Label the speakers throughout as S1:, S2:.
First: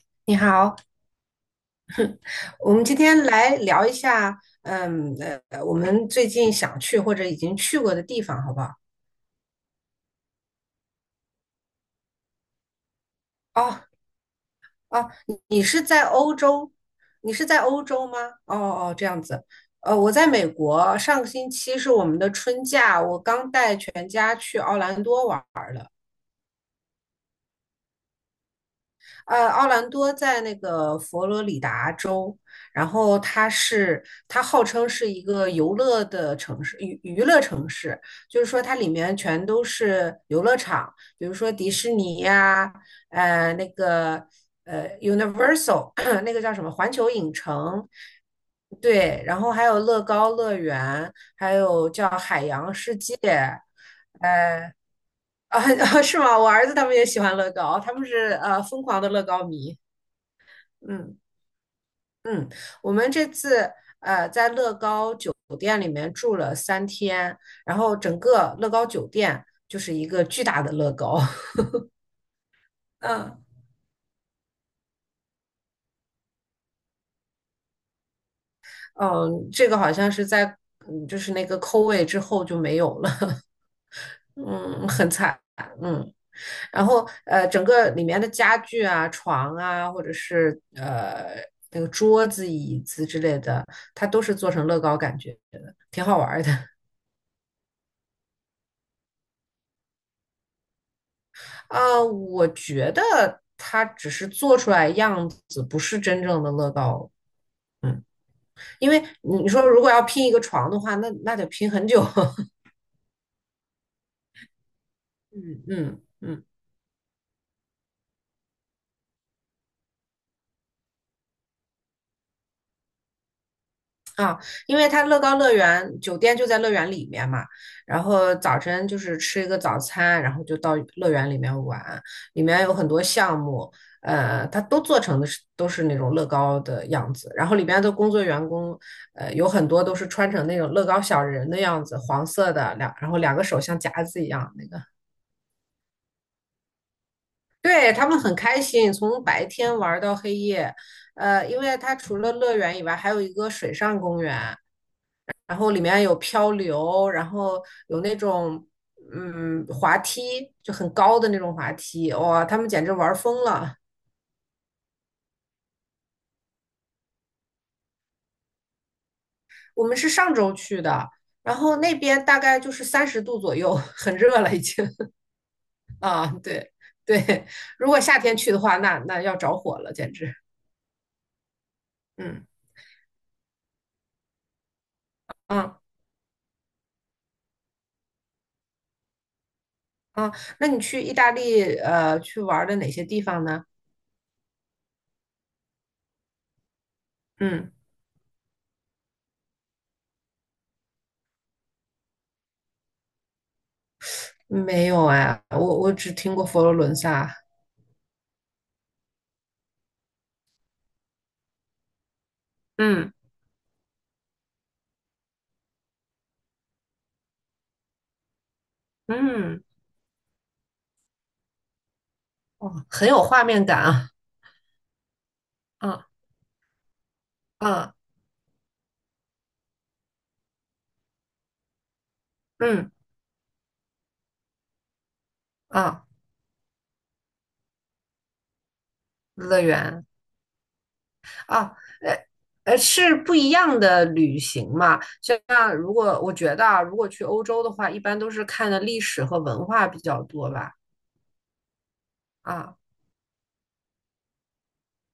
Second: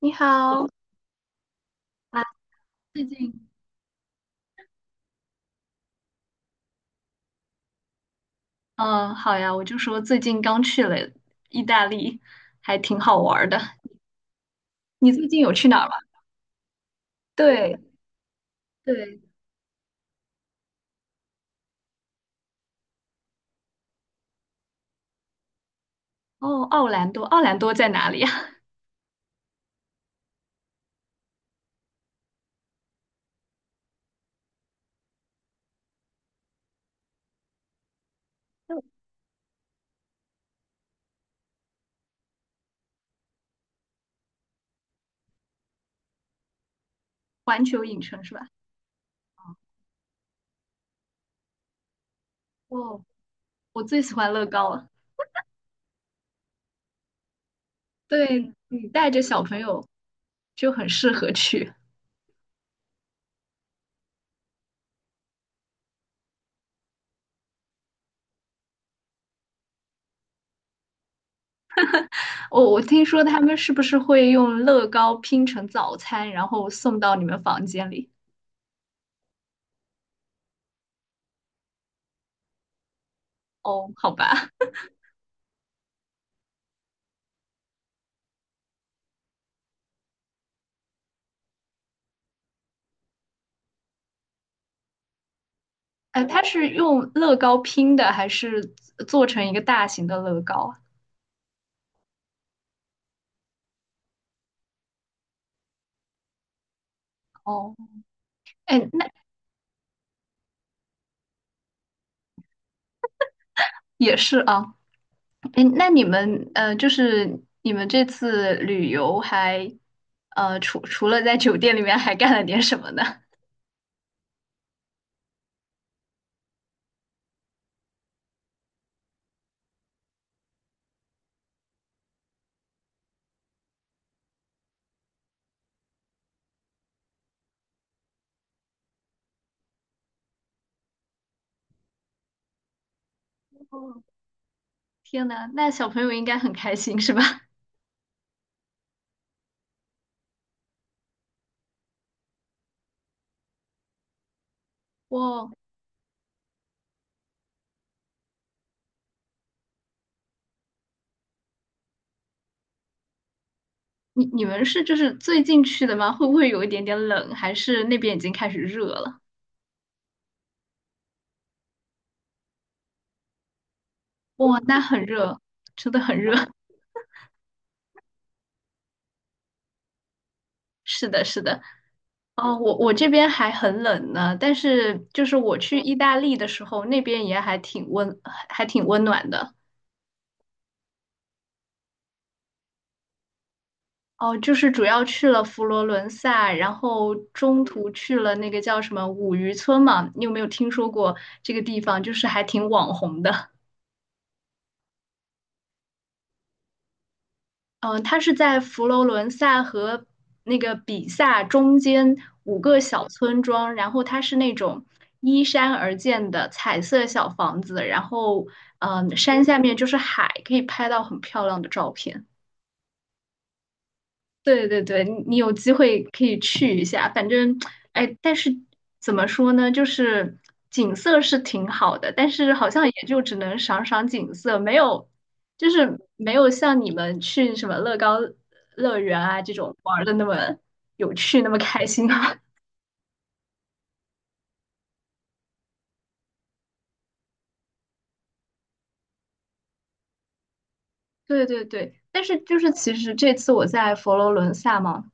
S1: 你
S2: 你
S1: 好。
S2: 好，
S1: 啊，
S2: 我们今
S1: 最
S2: 天
S1: 近，
S2: 来聊一下，嗯我们最近想去或者已经去过的地方，好不好？
S1: 嗯，好呀，我就说最近刚去了意大利，还挺好玩儿的。
S2: 哦哦，
S1: 你最近
S2: 你
S1: 有
S2: 你
S1: 去哪
S2: 是
S1: 儿吗？
S2: 在欧洲？你是在
S1: 对
S2: 欧洲吗？哦哦，这
S1: 对，
S2: 样子。我在美国，上个星期是我们的春假，我刚带全家去奥兰多玩。
S1: 哦，奥兰多，奥兰多在哪里呀？
S2: 奥兰多在那个佛罗里达州，然后它号称是一个游乐的城市，娱乐城市，就是说它里 面全都是游乐场，比如说迪士尼呀、呃那个Universal 那个叫什么环球影
S1: 环球
S2: 城，
S1: 影城是吧？
S2: 对，然后还有乐高乐园，还有叫海洋世
S1: 哦，
S2: 界，
S1: 我最喜欢乐高
S2: 呃
S1: 了。
S2: 啊 是吗？我儿子他们也喜欢乐高，他们是
S1: 对，
S2: 疯
S1: 你
S2: 狂的
S1: 带着
S2: 乐
S1: 小
S2: 高
S1: 朋
S2: 迷。
S1: 友就很适
S2: 嗯
S1: 合去。
S2: 嗯，我们这次在乐高酒店里面住了3天，然后整个乐高酒店就是一个巨大的乐高。
S1: 我听说他
S2: 嗯
S1: 们是不是会用乐高拼成早餐，然后送到你们房间里？
S2: 嗯，这个好像是在就是那个扣位之后就没有了，
S1: 哦，好 吧。
S2: 嗯，很惨。嗯，然后整个里面的家具啊、床啊，或者是那个桌子、椅子之类的，它都是做成乐高感觉的，挺好
S1: 哎，
S2: 玩
S1: 它
S2: 儿的。
S1: 是用乐高拼的，还是做成一个大型的乐高啊。
S2: 我觉得它只是做出来样子，不是真正的乐高。
S1: 哦，
S2: 嗯，
S1: 哎，
S2: 因为
S1: 那
S2: 你说如果要拼一个床的话，那得拼很久。
S1: 也是啊。
S2: 嗯
S1: 哎，那
S2: 嗯
S1: 你
S2: 嗯。
S1: 们就是你们这次旅游还除了在酒店里面，还干了点什么呢？
S2: 啊，因为它乐高乐园酒店就在乐园里面嘛，然后早晨就是吃一个早餐，然后就到乐园里面玩，里面有很多项目，它都做成的是都是那种乐高的样子，然后里面的工作员工，有很多都是穿成那种乐高小人的样子，黄色的然后两个手像夹
S1: 哦，
S2: 子一样那个，
S1: 天呐，那小朋友应该很开心是吧？
S2: 对，他们很开心，从白天玩到黑夜，因为它除了乐园以外，还有一个水上公园。
S1: 哇，
S2: 然后里面有漂流，然后有那种滑梯，就很高的那种滑梯，哇，他们简直玩疯了。
S1: 你们是就是最近去的吗？会不会有一点点冷？还是那边已经开始热了？
S2: 我们是上周去的，然后那边大概就是30度左右，很热了
S1: 哇，
S2: 已
S1: 那
S2: 经
S1: 很热，真的 很
S2: 啊，
S1: 热。
S2: 对对，如果夏天去的话，那要着火了，简直，
S1: 是的，是的。
S2: 嗯
S1: 哦，我这边还很冷呢，但是就是我去
S2: 啊
S1: 意大利的时候，那边也还挺温，还挺温暖的。
S2: 啊，那你去意大利去玩的哪些地方呢？
S1: 哦，就是主要去了佛罗伦萨，然后中
S2: 嗯，
S1: 途去了那个叫什么五渔村嘛，你有没有听说过这个地方？就是还挺网红的。
S2: 没有哎，我只听过佛罗伦萨，
S1: 它是在佛罗伦萨和那个比萨中间五个小
S2: 嗯
S1: 村庄，然后它是那种依山而建的彩色小房子，然后山下
S2: 嗯。
S1: 面就是海，可以拍到很漂亮的照片。
S2: 哦，很有画面感啊！
S1: 对对对，你有机
S2: 嗯
S1: 会可以去一下，反正，
S2: 嗯
S1: 哎，但是怎么说呢，就是景色是挺好的，但是好像
S2: 嗯
S1: 也就只能赏赏景色，没有，就是
S2: 嗯，
S1: 没有像你们去什么乐高乐园啊这
S2: 乐
S1: 种玩
S2: 园
S1: 的那么有趣，那么
S2: 啊，
S1: 开心
S2: 呃
S1: 啊。
S2: 是不一样的旅行嘛。就像如果我觉得啊，如果去欧洲的话，一般都是看的历史和文化比较多吧。
S1: 对对对，但是就是
S2: 啊，
S1: 其实这次我在佛罗伦萨嘛，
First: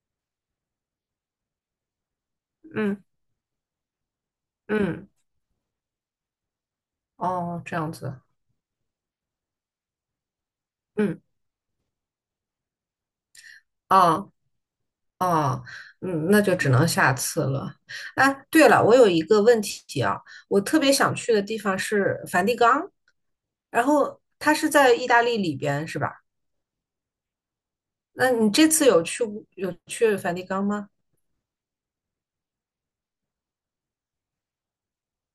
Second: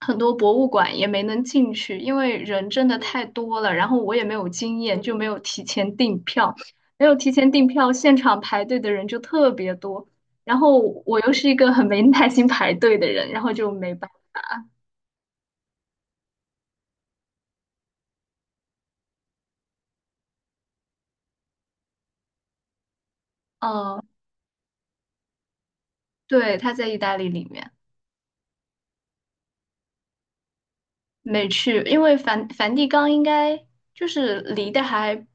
S1: 很多博物馆也没能进去，因为人真的
S2: 嗯
S1: 太多了，然后我也没有经验，
S2: 嗯，
S1: 就没有提前订票，
S2: 哦，这样
S1: 现
S2: 子，
S1: 场排队的人就特别多，然后我
S2: 嗯，
S1: 又是一个很没耐心排队的人，然后就没办
S2: 啊啊嗯，那就只能下次了。哎，对了，我有一个问题啊，我特别想去的地方是梵蒂冈，
S1: 法。
S2: 然
S1: 嗯，
S2: 后它是在意大利里边，是吧？
S1: 对，他在意大利里面。
S2: 那你这次有去梵蒂冈吗？
S1: 没去，因为梵蒂冈应该就是离得还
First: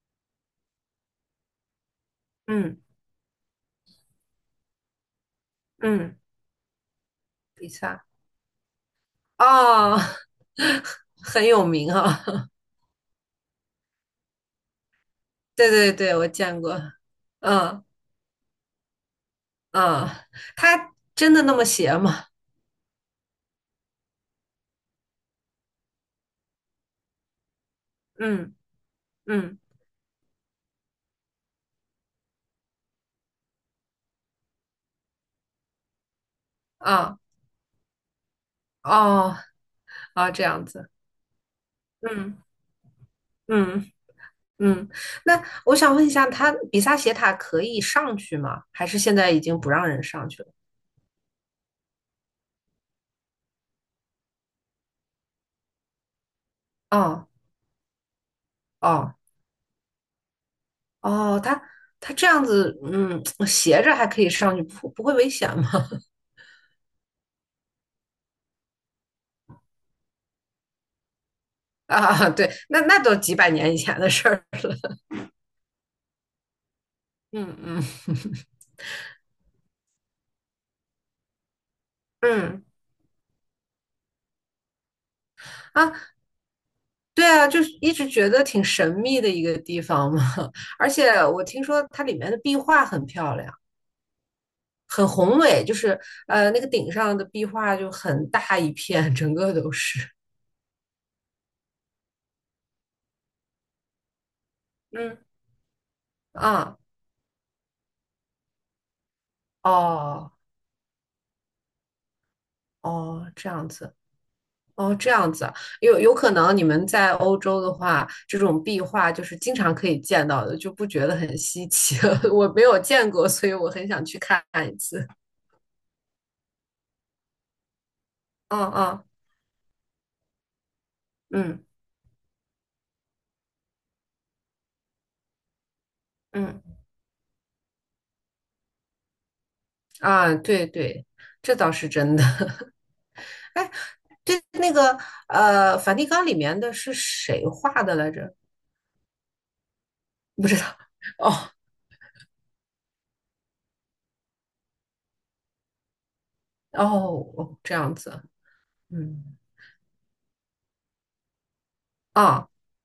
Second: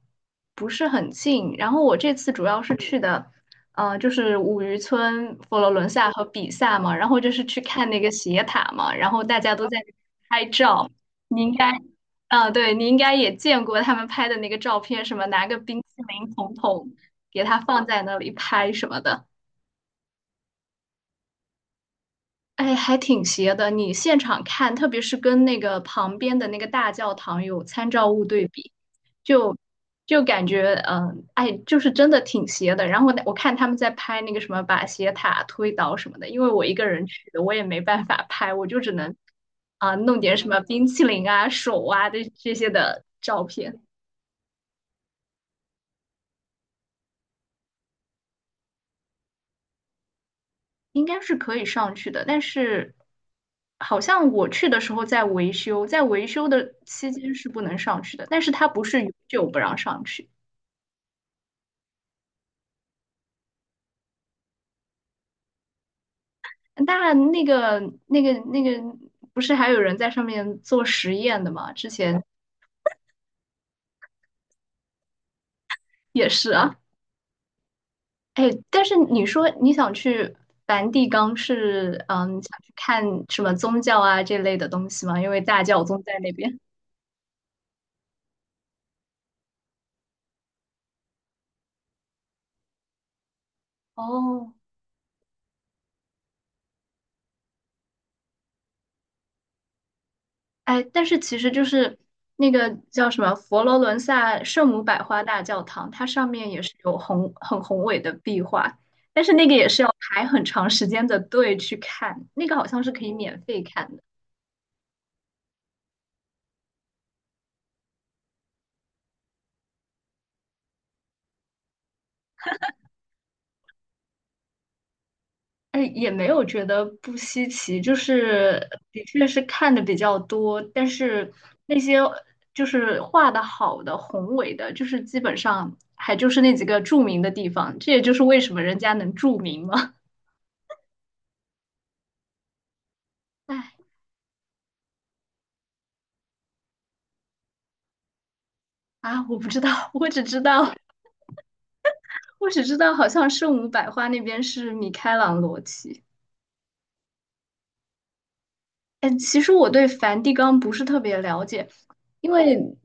S1: 不是很近。然后我这次主要是
S2: 嗯
S1: 去的，就是五渔村、佛罗伦萨
S2: 嗯，
S1: 和比萨嘛，然后就是去
S2: 比
S1: 看那
S2: 萨
S1: 个斜塔嘛，然后大家都在
S2: 哦，
S1: 拍 照。你
S2: 很
S1: 应
S2: 有
S1: 该，
S2: 名啊、哦
S1: 对，你应该也见过他们拍的那个照片，什么拿 个
S2: 对
S1: 冰淇
S2: 对对，我
S1: 淋桶
S2: 见过。
S1: 桶给它
S2: 嗯
S1: 放在那里拍什么的。
S2: 嗯，他真的那么邪吗？
S1: 哎，还挺邪的。你现场看，特别是跟那个旁边的那个大教堂有参照物对
S2: 嗯
S1: 比，就
S2: 嗯
S1: 就感觉，哎，就是真的挺邪的。然后我看他们在拍那个什么把斜塔推倒什么的，因为我一个人
S2: 啊
S1: 去的，我也没办法拍，我就只能
S2: 哦
S1: 弄
S2: 啊，
S1: 点
S2: 这
S1: 什么
S2: 样
S1: 冰
S2: 子。
S1: 淇淋啊、手啊这
S2: 嗯
S1: 这些的照片。
S2: 嗯嗯，那我想问一下，他比萨斜塔可以上去吗？还是现在已经不让人上去了？
S1: 应该是可以上去的，但是好像我去的时候在维修，在维修的期
S2: 哦
S1: 间是不能上去的，但是它不是永
S2: 哦
S1: 久不让上去。
S2: 哦，它这样子，嗯，斜着还可以上去，不会危险吗？
S1: 那那个那个不是还有人在上面做实验的吗？之前
S2: 啊，对，那都几百年以前的事儿。
S1: 也是啊。
S2: 嗯嗯
S1: 哎，但是你说你想去梵蒂冈是嗯想
S2: 嗯，
S1: 去看什么宗教啊这类的东西吗？因为大教
S2: 啊，
S1: 宗在那边。
S2: 对啊，就是一直觉得挺神秘的一个地方嘛。而且我听说它里面的壁画很漂亮，
S1: 哦，
S2: 很宏伟，就是那个顶上的壁画就很大一片，整个都是。
S1: 哎，但是其实就是那个叫什么佛罗伦萨圣母 百
S2: 嗯
S1: 花大教堂，它上面也是
S2: 啊，
S1: 有很宏伟的壁画，但是那个也是要排
S2: 哦
S1: 很长时间的队去看，那个好像是可以
S2: 哦，
S1: 免
S2: 这
S1: 费
S2: 样子。
S1: 看的。
S2: 哦，这样子啊有可能你们在欧洲的话，这种壁画就是经常可以见到的，就不觉得很稀奇。我没有见过，所以我很想去看一次。
S1: 哎，也没有觉得不稀奇，就是
S2: 嗯
S1: 的
S2: 嗯
S1: 确是看的比较多，但是
S2: 嗯
S1: 那些就是画的好的宏伟的，就是基本上还就是那
S2: 嗯
S1: 几个著名的地方，这也就是为什么人家能著名嘛。
S2: 啊，对对，这倒是真的。哎，
S1: 哎。
S2: 对，那个梵蒂冈里面的是谁画的来着？
S1: 我不知道，
S2: 不知道。哦
S1: 我只知道，好像圣母百花那边是米开朗罗奇。
S2: 哦哦，这样子。
S1: 哎，
S2: 嗯
S1: 其实我对梵蒂冈不是特别了解，因
S2: 啊，
S1: 为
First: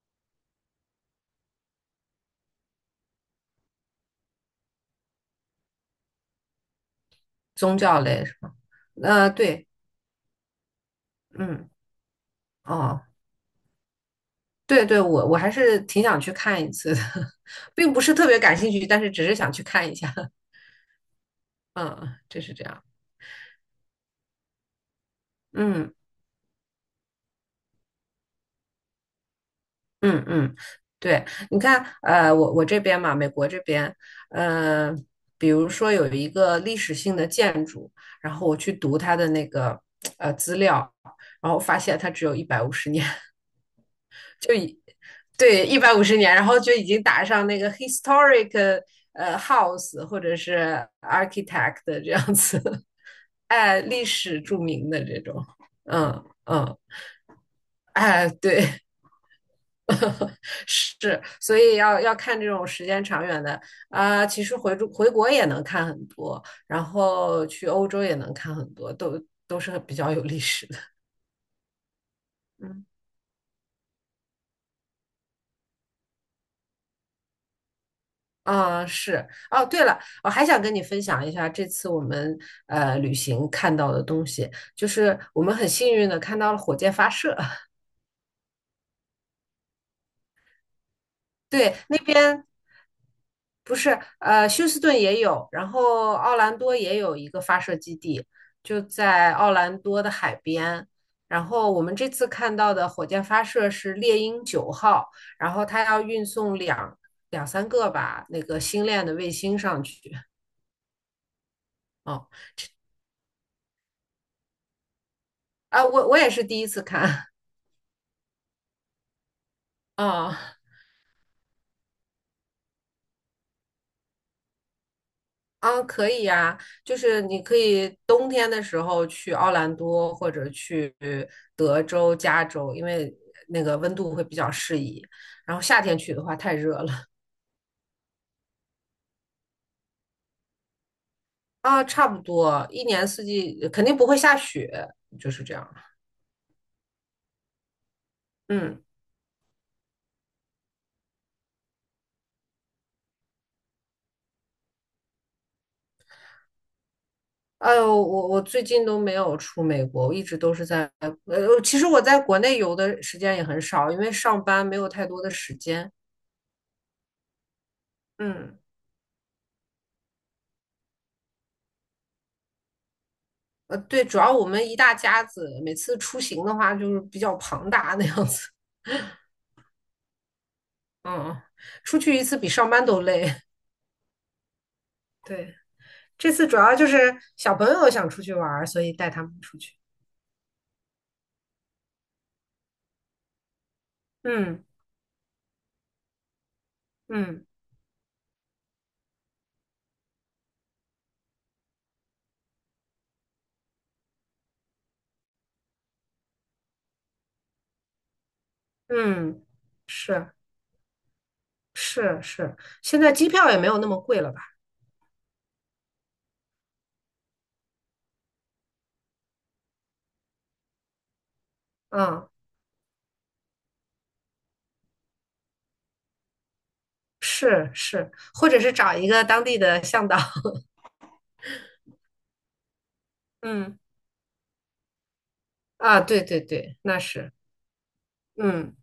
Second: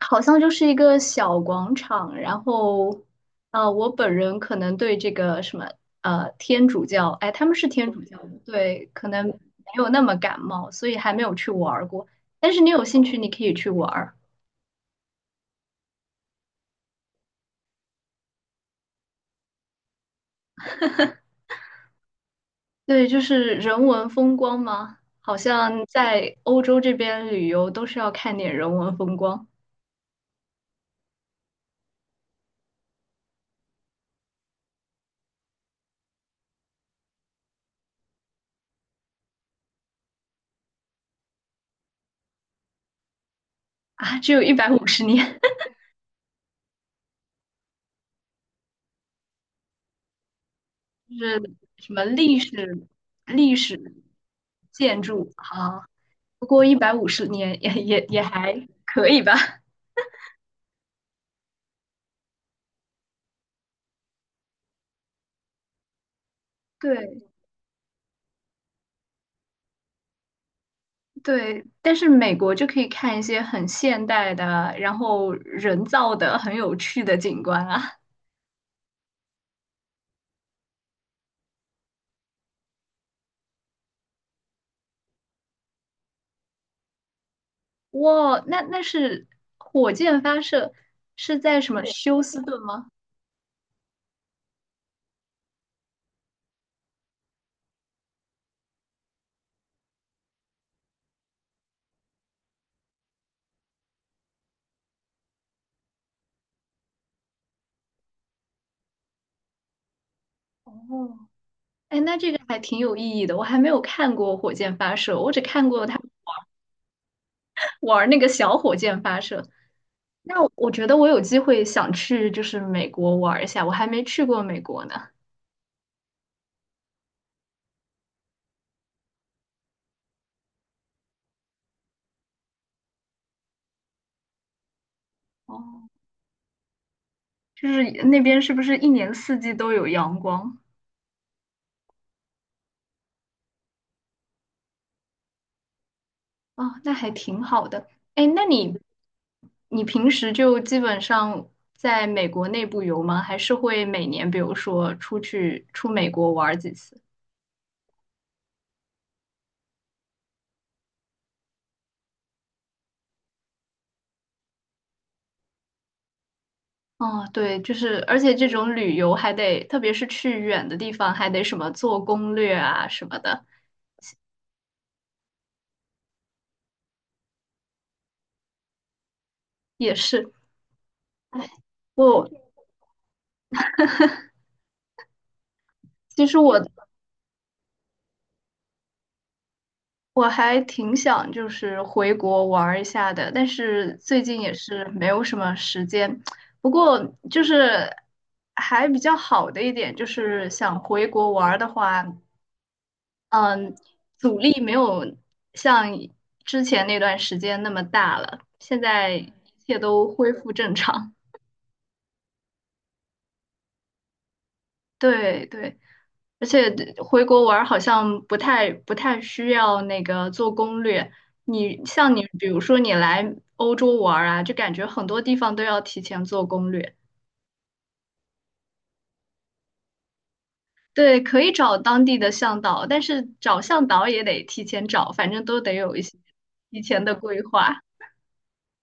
S1: 好像就是一个小广场。然后，啊，我本人可能对这个什么，天主教，哎，他们是
S2: 宗
S1: 天
S2: 教
S1: 主教
S2: 类
S1: 的，
S2: 是吧？
S1: 对，可能
S2: 对，
S1: 没有那么感冒，所以还没有去
S2: 嗯
S1: 玩儿过。但是你有兴
S2: 哦。
S1: 趣，你可以去玩儿。
S2: 对对，我还是挺想去看一次的，并不是特别感兴趣，但是只是想去看一下。嗯，就是这样。
S1: 对，就是人文风光嘛，好像
S2: 嗯
S1: 在欧洲这边旅游都是要看点人文风光
S2: 嗯嗯，对，你看，我这边嘛，美国这边，呃，比如说有一个历史性的建筑，然后我去读它的那个资料，然后发现它只有一百五十年，
S1: 啊。只有
S2: 就
S1: 一百五十年，
S2: 对，150年，然后就已经打上那个 historic house 或者是
S1: 就是
S2: architect
S1: 什么
S2: 这样子，
S1: 历
S2: 哎，
S1: 史
S2: 历史著名
S1: 建
S2: 的这
S1: 筑
S2: 种，
S1: 啊，
S2: 嗯
S1: 不过一
S2: 嗯，
S1: 百五十年也
S2: 哎，
S1: 还
S2: 对，
S1: 可以吧。
S2: 是，所以要看这种时间长远的啊、其实回国也能看很多，然
S1: 对
S2: 后去欧洲也能看很多，都是比较有历史的，
S1: 对，但是美国就可
S2: 嗯。
S1: 以看一些很现代的，然后人造的很有趣的景观啊。
S2: 啊，是哦。对了，我还想跟你分享一下这次我们旅行看到的东西，就是我们很幸运的看到了火箭发射。
S1: 哇，那那是火箭发射是在什
S2: 对，
S1: 么
S2: 那
S1: 休斯
S2: 边
S1: 顿吗？
S2: 不是休斯顿也有，然后奥兰多也有一个发射基地，就在奥兰多的海边。然后我们这次看到的火箭发射是猎鹰9号，然后它要运送两三个吧那个星链的卫星上去。
S1: 哦，哎，那
S2: 哦，
S1: 这个还挺有意义的。我还没有看过火箭发射，我只看
S2: 啊，
S1: 过他
S2: 我也 是第一次看。
S1: 玩那个小火箭发射。
S2: 啊
S1: 那我觉得我有机会想去，就是美国玩一下，我还没去过美国呢。
S2: 啊，可以呀，就是你可以冬天的时候去奥兰多或者去德州、加州，因为那个温度会比较适宜。然后夏
S1: 哦，
S2: 天去的话太热了
S1: 就是那边是不是一年四季都有阳光？
S2: 啊，差不多一年四季肯定不会下雪，就是这样。
S1: 哦，那还挺好的。哎，那你
S2: 嗯，
S1: 你平时就基本上在美国内部游吗？还是会每年比如说出去出美国玩几次？
S2: 哎呦，我最近都没有出美国，我一直都是在其实我在国内游的时间也很少，因为上班没有太多的时间。
S1: 哦，对，就是，而且这
S2: 嗯。
S1: 种旅游还得，特别是去远的地方，还得什么做攻略啊什么的，
S2: 对，主要我们一大家子，每次出行的话就是比较庞大那样子。
S1: 也是。
S2: 嗯，
S1: 哎，
S2: 出去一
S1: 我
S2: 次比上班都累。对，
S1: 其
S2: 这
S1: 实
S2: 次主
S1: 我
S2: 要就是小朋友想出去玩儿，所以带他们出去。
S1: 我还挺想就是回国玩儿一下的，但是最近也
S2: 嗯
S1: 是没有什么时间。不过就
S2: 嗯
S1: 是还比较好的一点就是想回国玩儿的话，嗯，阻力没有像之前那段时间那么大了，现在一
S2: 嗯，
S1: 切都恢
S2: 是
S1: 复正常。
S2: 是是，现在机票也没有那么贵了吧？
S1: 对对，而且回国玩儿好像不太需要那个做攻略。你像你，
S2: 嗯，
S1: 比如说你来欧洲玩儿啊，就感觉很多地方都要提前做攻略。
S2: 是是，或者是找一个当地的向导。
S1: 对，可以找当地的向导，但是找
S2: 嗯
S1: 向导也得提前找，反正都得有
S2: 啊，
S1: 一些
S2: 对对对，
S1: 提
S2: 那
S1: 前的
S2: 是。
S1: 规划。
S2: 嗯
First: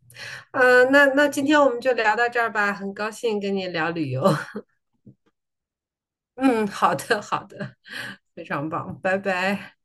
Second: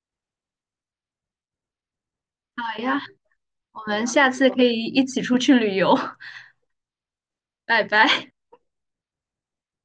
S2: 那今天我们就聊到这儿吧，
S1: 好
S2: 很
S1: 呀，
S2: 高兴跟你
S1: 我
S2: 聊
S1: 们
S2: 旅游。
S1: 下次 可以一起出去旅游。
S2: 嗯，好的，好 的，
S1: 拜拜。
S2: 非常棒，拜拜。